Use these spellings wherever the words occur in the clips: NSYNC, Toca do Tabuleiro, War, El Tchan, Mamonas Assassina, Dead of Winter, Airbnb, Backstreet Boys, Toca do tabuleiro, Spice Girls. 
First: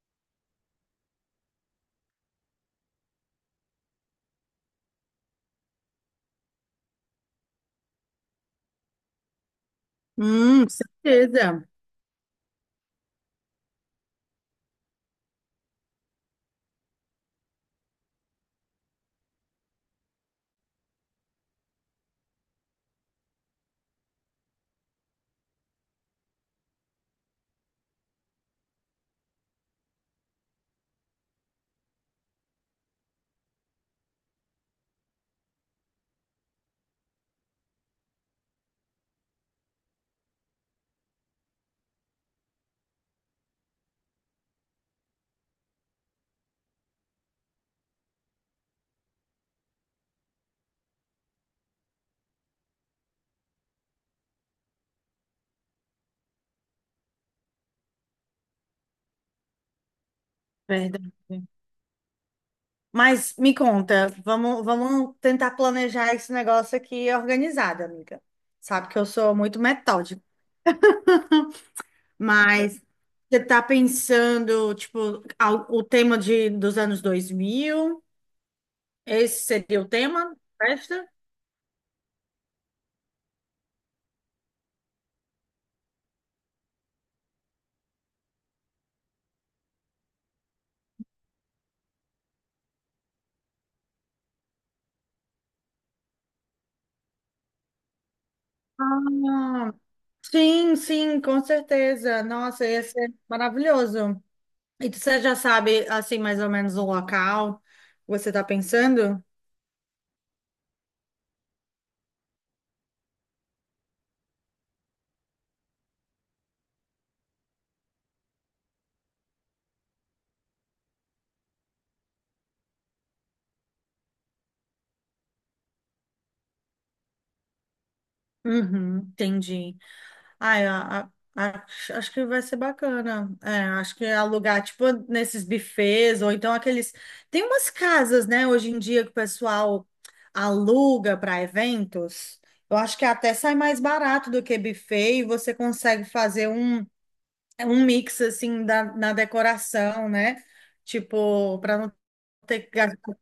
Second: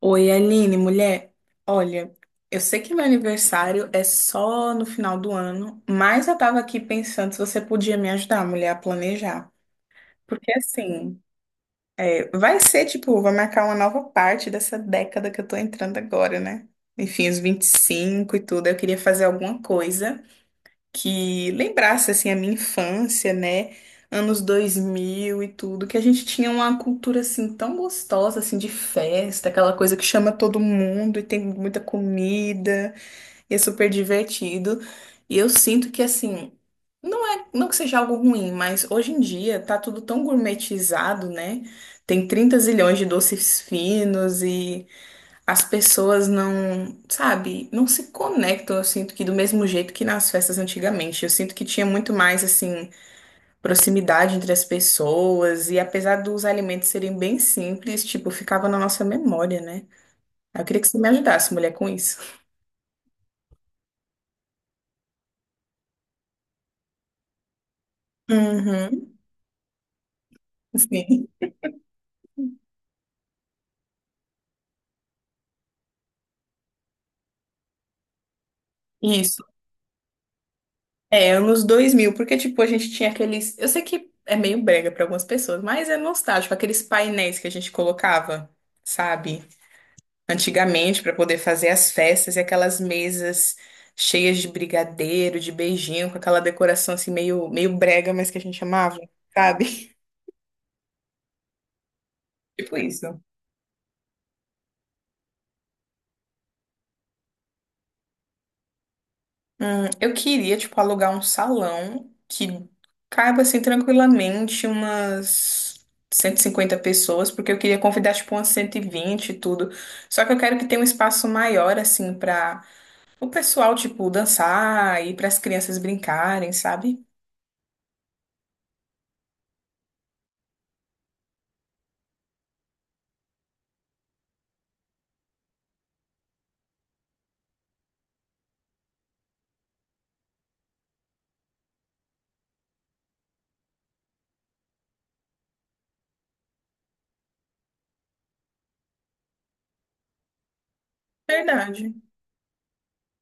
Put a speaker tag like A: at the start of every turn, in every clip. A: Oi, Aline, mulher. Olha, eu sei que meu aniversário é só no final do ano, mas eu tava aqui pensando se você podia me ajudar, mulher, a planejar. Porque assim,
B: Certeza.
A: é, vai marcar uma nova parte dessa década que eu tô entrando agora, né? Enfim, os 25 e tudo. Eu queria fazer alguma coisa que lembrasse assim a minha infância, né? Anos 2000 e tudo, que a gente tinha uma cultura assim tão gostosa assim de festa, aquela coisa que chama todo mundo e tem muita comida, e é super divertido. E eu sinto que assim, não é, não que seja algo ruim, mas hoje em dia tá tudo tão gourmetizado, né? Tem 30 zilhões de doces finos e as pessoas não, sabe, não se conectam, eu sinto que do mesmo jeito que nas festas antigamente. Eu sinto que tinha muito mais, assim, proximidade entre as pessoas, e apesar dos alimentos serem bem simples, tipo, ficava na nossa memória, né? Eu queria que você me
B: Verdade.
A: ajudasse, mulher, com isso.
B: Mas me conta, vamos tentar planejar esse negócio aqui organizado, amiga. Sabe que eu
A: Uhum,
B: sou muito metódica,
A: sim,
B: mas você tá pensando, tipo, o tema dos anos 2000.
A: isso.
B: Esse seria o tema da festa?
A: É, anos 2000 porque, tipo, a gente tinha aqueles. Eu sei que é meio brega para algumas pessoas, mas é nostálgico, aqueles painéis que a gente colocava, sabe? Antigamente para poder fazer as festas e aquelas mesas cheias de brigadeiro, de beijinho, com aquela decoração assim meio, meio brega, mas que a gente amava,
B: Ah,
A: sabe?
B: sim, sim, com certeza. Nossa,
A: Tipo
B: ia ser
A: isso.
B: maravilhoso. E você já sabe, assim, mais ou menos o local que você está pensando?
A: Eu queria, tipo, alugar um salão que caiba, assim, tranquilamente umas 150 pessoas, porque eu queria convidar, tipo, umas 120 e vinte e tudo. Só que eu quero que tenha um espaço maior, assim, pra o pessoal, tipo, dançar e para as crianças brincarem, sabe?
B: Uhum, entendi. Ai, a- Acho que vai ser bacana. É, acho que alugar, tipo, nesses bufês, ou então aqueles. Tem umas casas, né, hoje em dia que o pessoal aluga para eventos. Eu acho que até sai mais barato do que buffet e você consegue fazer um mix, assim, na decoração, né? Tipo, para
A: Verdade.
B: não ter que gastar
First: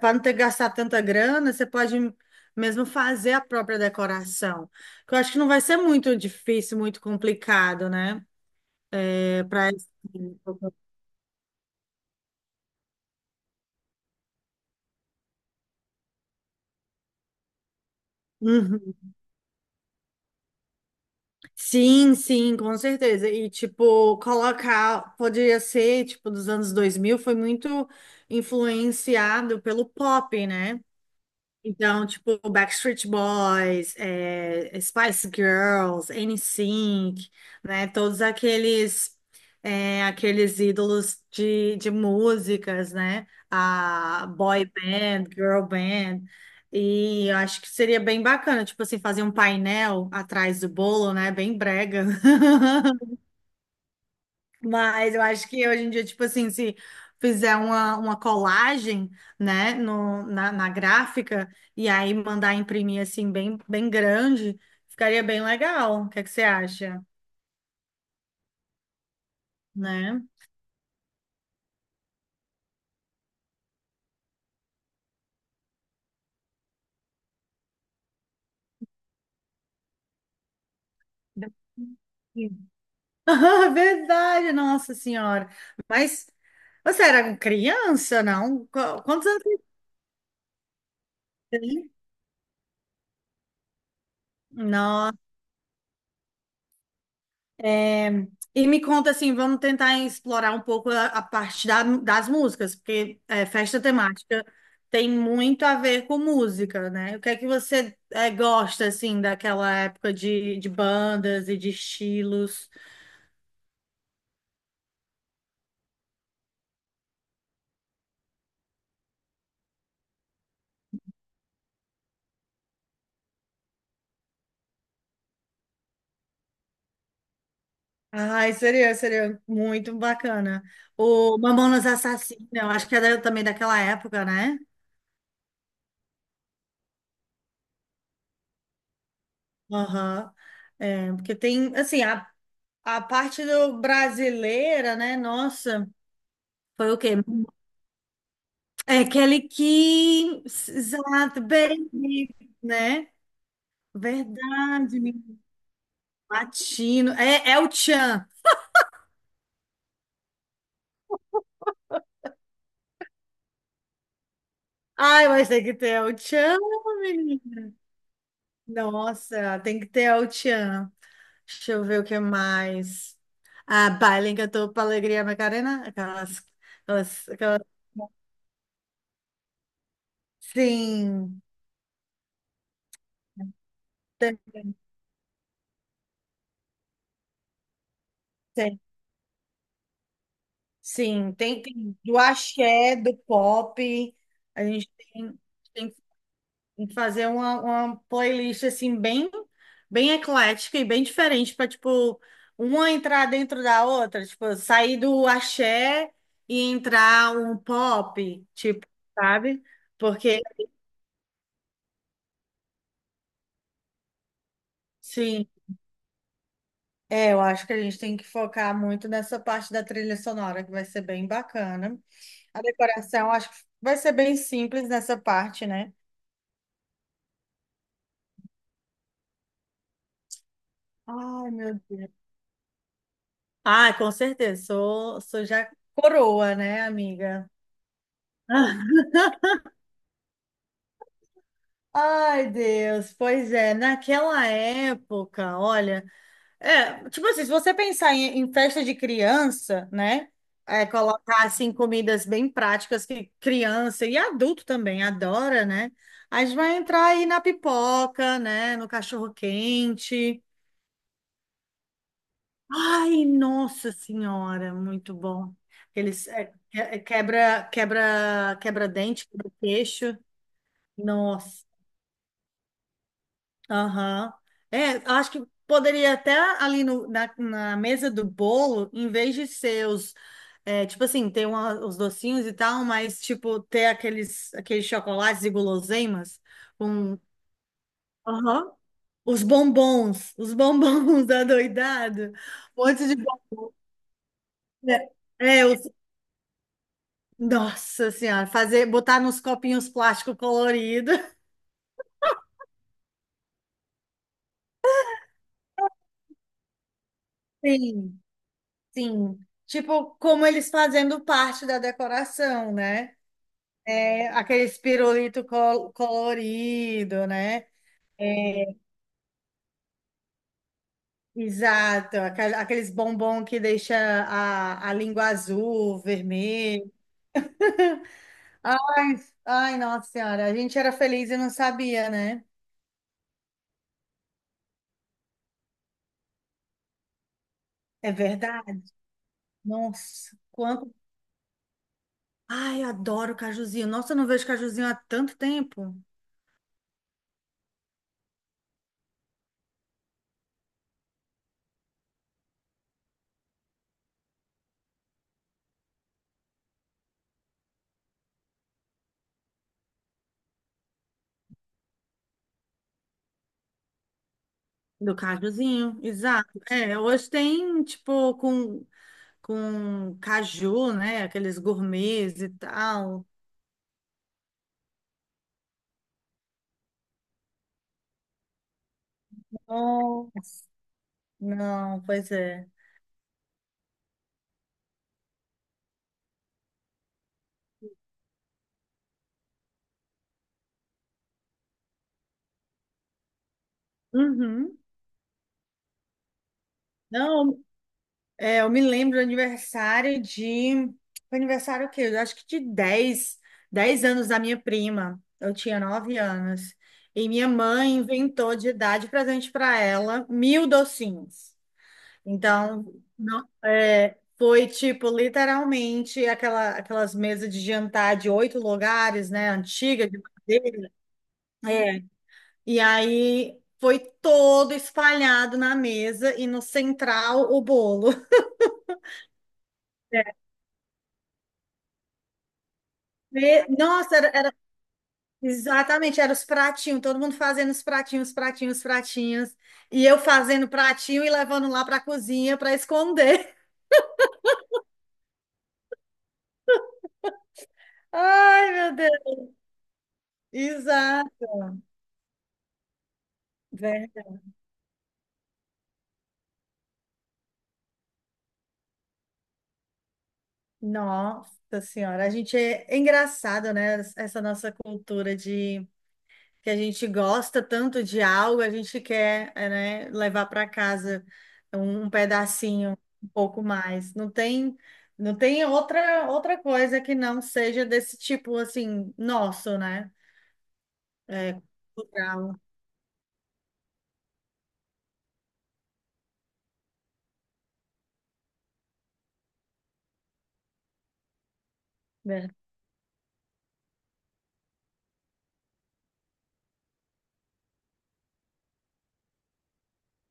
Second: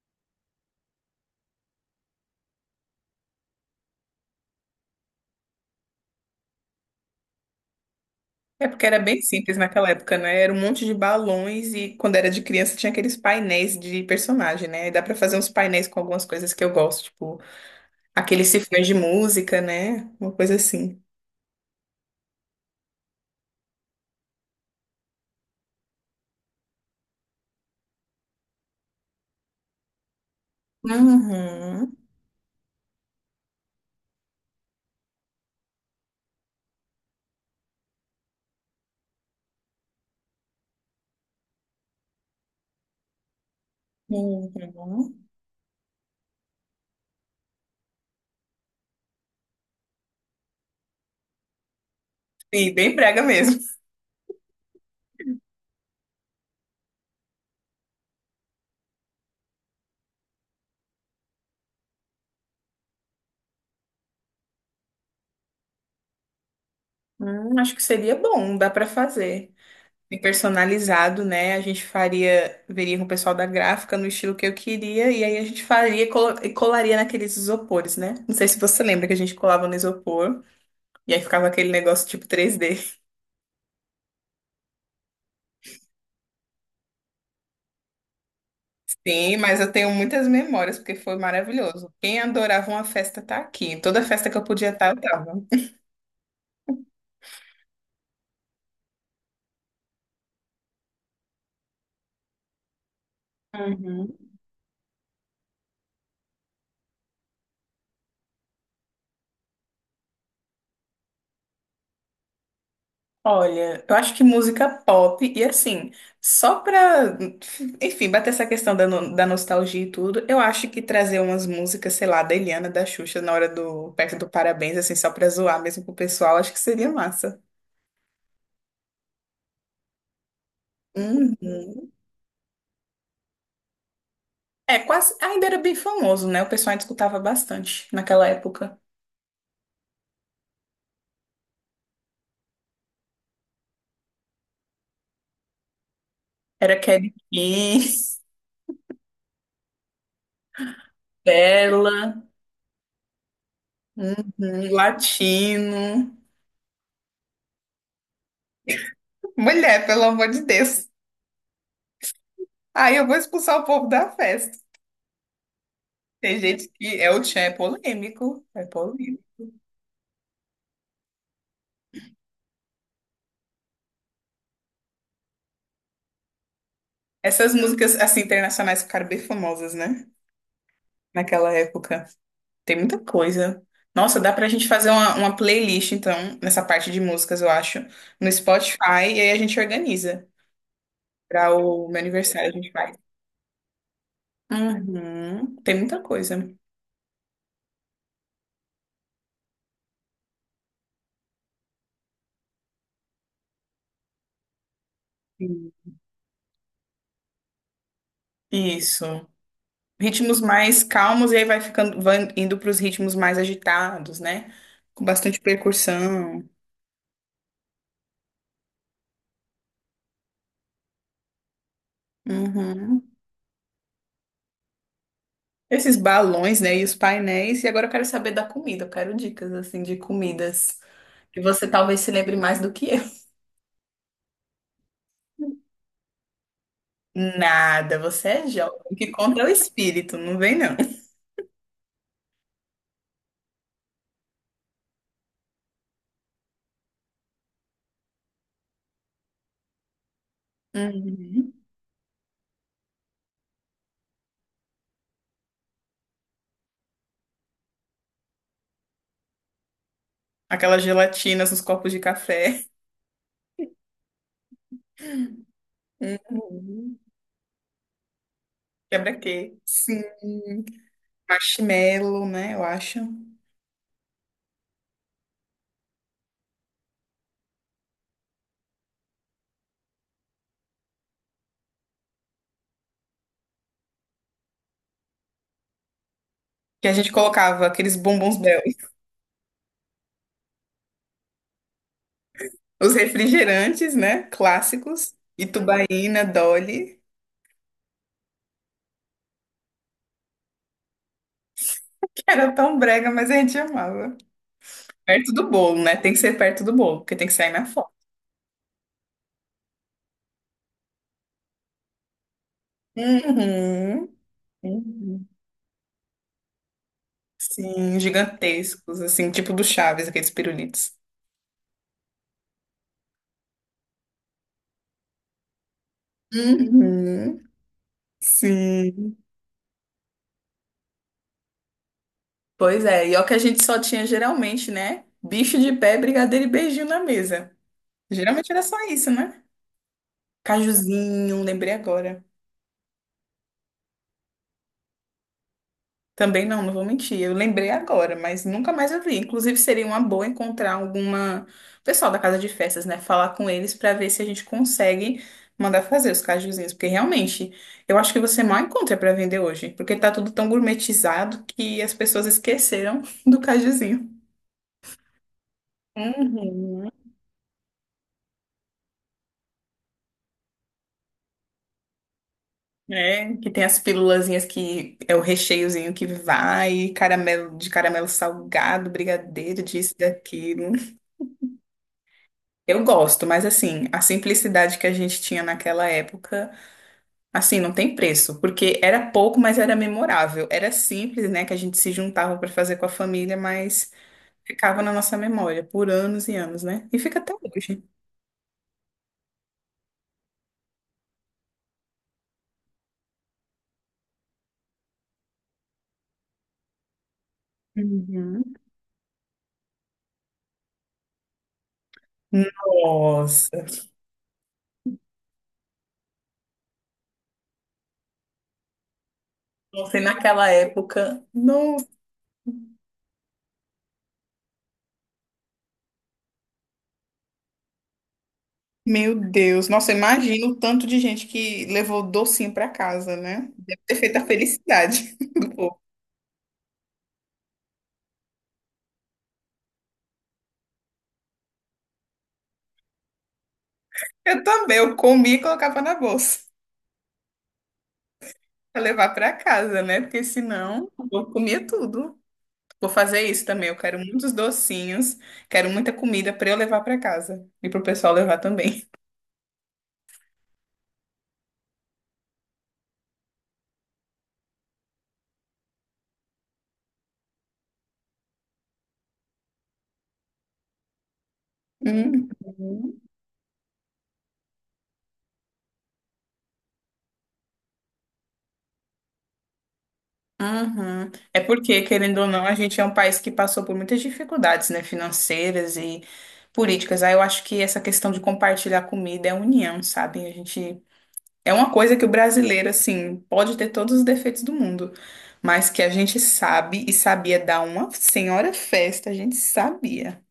B: para não ter que gastar tanta grana, você pode mesmo fazer a própria decoração. Que eu acho que não vai ser muito difícil, muito complicado, né?
A: É porque era bem
B: É
A: simples
B: para.
A: naquela época, né? Era um monte de balões e quando era de criança tinha aqueles painéis de personagem, né? E dá pra fazer uns painéis com algumas coisas que eu gosto, tipo aqueles cifrões de
B: Uhum.
A: música, né? Uma coisa assim.
B: Sim, sim, com certeza. E, tipo, colocar, poderia ser, tipo, dos anos 2000 foi muito influenciado pelo pop, né?
A: Uhum.
B: Então, tipo, Backstreet Boys, Spice Girls, NSYNC, né? Todos aqueles aqueles ídolos de músicas, né? A boy
A: Uhum.
B: band, girl band. E eu acho que seria bem bacana, tipo assim, fazer um painel atrás do bolo, né? Bem brega.
A: Sim, bem brega mesmo.
B: Mas eu acho que hoje em dia, tipo assim, se fizer uma colagem, né, no, na, na gráfica, e aí mandar imprimir assim, bem, bem grande, ficaria bem legal. O que é que você acha,
A: Acho que seria bom, dá pra fazer. E
B: né?
A: personalizado, né? A gente faria, veria com o pessoal da gráfica no estilo que eu queria, e aí a gente faria e colaria naqueles isopores, né? Não sei se você lembra que a gente colava no isopor. E aí ficava aquele negócio tipo
B: Sim.
A: 3D.
B: Verdade, nossa senhora. Mas você era criança, não? Quantos
A: Sim,
B: anos
A: mas eu tenho muitas memórias, porque foi
B: você tem?
A: maravilhoso. Quem adorava uma festa tá aqui. Toda festa que eu podia estar, eu tava.
B: É, e me conta assim, vamos tentar explorar um pouco a parte das músicas, porque é, festa
A: Uhum.
B: temática tem muito a ver com música, né? O que é que você gosta assim daquela época de bandas e de estilos?
A: Olha, eu acho que música pop, e assim, só pra, enfim, bater essa questão da, da nostalgia e tudo, eu acho que trazer umas músicas, sei lá, da Eliana, da Xuxa, na hora do, perto do Parabéns, assim, só pra zoar mesmo pro pessoal, acho que seria massa.
B: Ai, seria muito bacana. O Mamonas
A: Uhum.
B: Assassina, eu acho que é também daquela época, né?
A: É, quase, ainda era bem famoso, né? O pessoal ainda escutava bastante naquela época.
B: Aham. É, porque tem, assim, a parte do brasileira, né? Nossa,
A: Era
B: foi o quê?
A: Kelly Kiss,
B: É aquele que, exato, bem,
A: Bella,
B: né?
A: uhum,
B: Verdade, menino.
A: Latino.
B: Latino. É o Tchan.
A: Mulher, pelo amor de Deus. Aí eu vou expulsar o povo da festa.
B: Ai, mas tem que ter El
A: Tem
B: Tchan,
A: gente que é o tchan,
B: menino.
A: é polêmico. É polêmico.
B: Nossa, tem que ter El Tchan. Deixa eu ver o que mais. Ah, Baile Cantou pra Alegria Macarena. Aquelas, aquelas,
A: Essas
B: aquelas.
A: músicas, assim, internacionais ficaram bem famosas, né?
B: Sim,
A: Naquela época. Tem muita coisa. Nossa, dá
B: tem,
A: pra gente fazer uma playlist, então, nessa parte de músicas, eu acho, no Spotify,
B: tem.
A: e aí a gente organiza.
B: Sim,
A: Pra
B: tem,
A: o
B: tem
A: meu
B: do
A: aniversário a gente vai.
B: axé, do pop. A gente tem.
A: Uhum. Tem
B: tem
A: muita coisa.
B: em fazer uma playlist assim bem bem eclética e bem diferente para tipo uma entrar dentro da outra, tipo sair do
A: Sim.
B: axé e entrar um pop, tipo,
A: Isso.
B: sabe?
A: Ritmos
B: Porque
A: mais calmos e aí vai ficando, vai indo para os ritmos mais agitados, né? Com bastante
B: sim,
A: percussão.
B: eu acho que a gente tem que focar muito nessa parte da trilha sonora que vai ser bem bacana. A
A: Uhum.
B: decoração acho que vai ser bem simples nessa parte, né?
A: Esses balões, né? E os painéis. E agora eu quero saber da comida. Eu quero dicas, assim, de comidas que
B: Ai,
A: você
B: meu
A: talvez se
B: Deus.
A: lembre mais do que eu.
B: Ah, com certeza. Sou já coroa, né, amiga?
A: Nada, você é jovem. O que conta é o espírito, não vem não.
B: Ai, Deus, pois é, naquela época, olha, tipo assim, se você pensar em festa de criança, né, colocar,
A: Uhum.
B: assim, comidas bem práticas que criança e adulto também adora, né, a gente vai entrar aí na pipoca, né, no cachorro-quente,
A: Aquelas gelatinas nos copos de café.
B: ai, nossa senhora, muito bom, eles é, que-
A: Uhum.
B: é, quebra, quebra, quebra dente, quebra
A: Quebra-queixo.
B: queixo,
A: Sim.
B: nossa.
A: Marshmallow, né? Eu acho.
B: Aham. É, acho que poderia até ali no, na, na mesa do bolo, em vez de ser os, tipo assim, ter os docinhos e tal, mas tipo, ter aqueles chocolates e guloseimas
A: Que a gente
B: com.
A: colocava aqueles bombons.
B: Aham. Os bombons, os bombons da doidado, um
A: Os
B: monte de bombom.
A: refrigerantes, né? Clássicos.
B: É, os,
A: Itubaína, Dolly,
B: nossa senhora, fazer, botar nos copinhos plástico colorido.
A: que era tão brega, mas a gente amava. Perto do bolo, né? Tem que ser perto do bolo, porque tem que sair na foto.
B: Sim, sim. Tipo, como eles fazendo parte da decoração, né?
A: Uhum.
B: É, aquele
A: Uhum.
B: pirulito colorido, né?
A: Sim,
B: É,
A: gigantescos, assim, tipo do Chaves, aqueles pirulitos.
B: exato, aqueles bombom que deixa a língua azul, vermelho.
A: Uhum.
B: Ai,
A: Sim.
B: ai, nossa senhora, a gente era feliz e não sabia, né?
A: Pois é, e é o que a gente só tinha geralmente, né? Bicho de pé, brigadeiro e beijinho na mesa.
B: É
A: Geralmente era só
B: verdade.
A: isso, né?
B: Nossa, quanto.
A: Cajuzinho, lembrei agora.
B: Ai, eu adoro cajuzinho. Nossa, eu não vejo cajuzinho há tanto tempo.
A: Também não, não vou mentir. Eu lembrei agora, mas nunca mais eu vi. Inclusive, seria uma boa encontrar alguma pessoal da casa de festas, né? Falar com eles para ver se a gente consegue mandar fazer os cajuzinhos, porque realmente eu acho que você mal encontra para vender hoje, porque tá tudo tão gourmetizado que as pessoas esqueceram do cajuzinho.
B: Do cajuzinho, exato.
A: Uhum.
B: É, hoje tem, tipo, com caju, né? Aqueles gourmets e tal.
A: É, que tem as pílulazinhas que é o recheiozinho que vai, caramelo de caramelo salgado, brigadeiro, disso,
B: Nossa.
A: daquilo.
B: Não, pois é.
A: Eu gosto, mas assim, a simplicidade que a gente tinha naquela época, assim, não tem preço, porque era pouco, mas era memorável. Era simples, né, que a gente se juntava para fazer com a família, mas
B: Uhum.
A: ficava na nossa memória por anos e anos, né? E fica até
B: Não,
A: hoje.
B: eu me lembro do aniversário de. Foi aniversário o quê? Eu acho que de dez anos da minha prima. Eu tinha 9 anos. E minha mãe
A: Uhum.
B: inventou de dar de presente para ela mil docinhos. Então,
A: Nossa,
B: foi tipo, literalmente, aquelas mesas de jantar de oito lugares, né?
A: você
B: Antiga, de
A: naquela
B: madeira.
A: época, não,
B: É, e aí foi todo espalhado na mesa e no central o bolo.
A: meu Deus, nossa, imagina o tanto de gente que levou docinho para casa, né?
B: E,
A: Deve ter feito
B: nossa,
A: a felicidade do povo.
B: exatamente, era os pratinhos, todo mundo fazendo os pratinhos, pratinhos, pratinhos. E eu fazendo pratinho e levando lá para a cozinha para esconder.
A: Eu também, eu comia e colocava na bolsa.
B: Ai,
A: Pra
B: meu
A: levar pra
B: Deus.
A: casa, né? Porque senão eu vou
B: Exato.
A: comer tudo. Vou fazer isso também. Eu quero muitos
B: Verdade.
A: docinhos, quero muita comida pra eu levar pra casa e pro pessoal levar também.
B: Nossa Senhora, a gente é engraçado, né? Essa nossa cultura de que a gente gosta tanto de algo, a gente quer, né, levar para casa um
A: Uhum.
B: pedacinho, um pouco mais. Não tem outra coisa que não seja desse tipo assim, nosso, né?
A: Uhum. É
B: É,
A: porque, querendo ou não, a
B: cultural,
A: gente é um país que passou por muitas dificuldades, né, financeiras e políticas. Aí eu acho que essa questão de compartilhar comida é união, sabe? A gente é uma coisa que o
B: né?
A: brasileiro, assim, pode ter todos os defeitos do mundo, mas que a gente sabe e sabia dar uma senhora festa, a gente sabia,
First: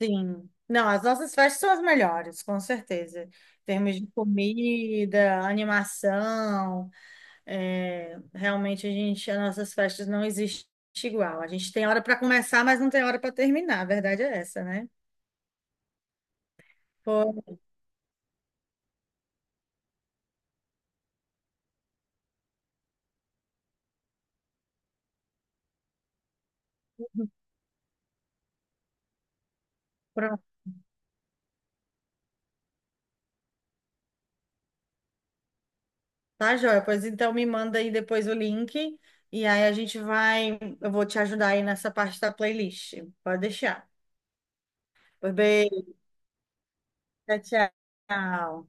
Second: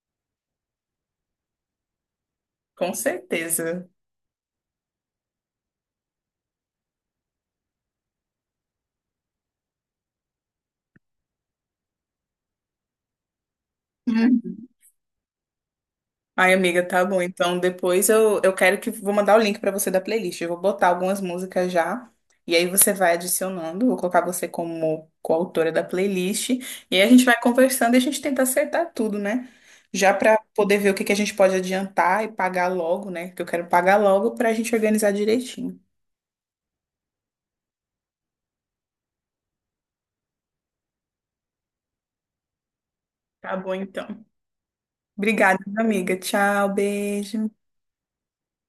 B: Sim. Não, as nossas festas são as melhores, com
A: com
B: certeza. Em
A: certeza.
B: termos de comida, animação, realmente as nossas festas não existem igual. A gente tem hora para começar, mas não tem hora para terminar. A verdade é essa, né?
A: Ai, amiga, tá bom. Então,
B: Pô,
A: depois eu quero que vou mandar o link pra você da playlist. Eu vou botar algumas músicas já. E aí você vai adicionando. Vou colocar você como coautora da playlist. E aí a gente vai conversando e a gente tenta acertar tudo, né? Já pra
B: pronto,
A: poder ver o que que a gente pode adiantar e pagar logo, né? Que eu quero pagar logo pra gente organizar direitinho.
B: tá, joia. Pois então me manda aí depois o link e aí eu vou te ajudar aí nessa parte da playlist. Pode
A: Tá bom,
B: deixar.
A: então.
B: Pois
A: Obrigada,
B: bem,
A: amiga. Tchau, beijo.
B: tchau, tchau.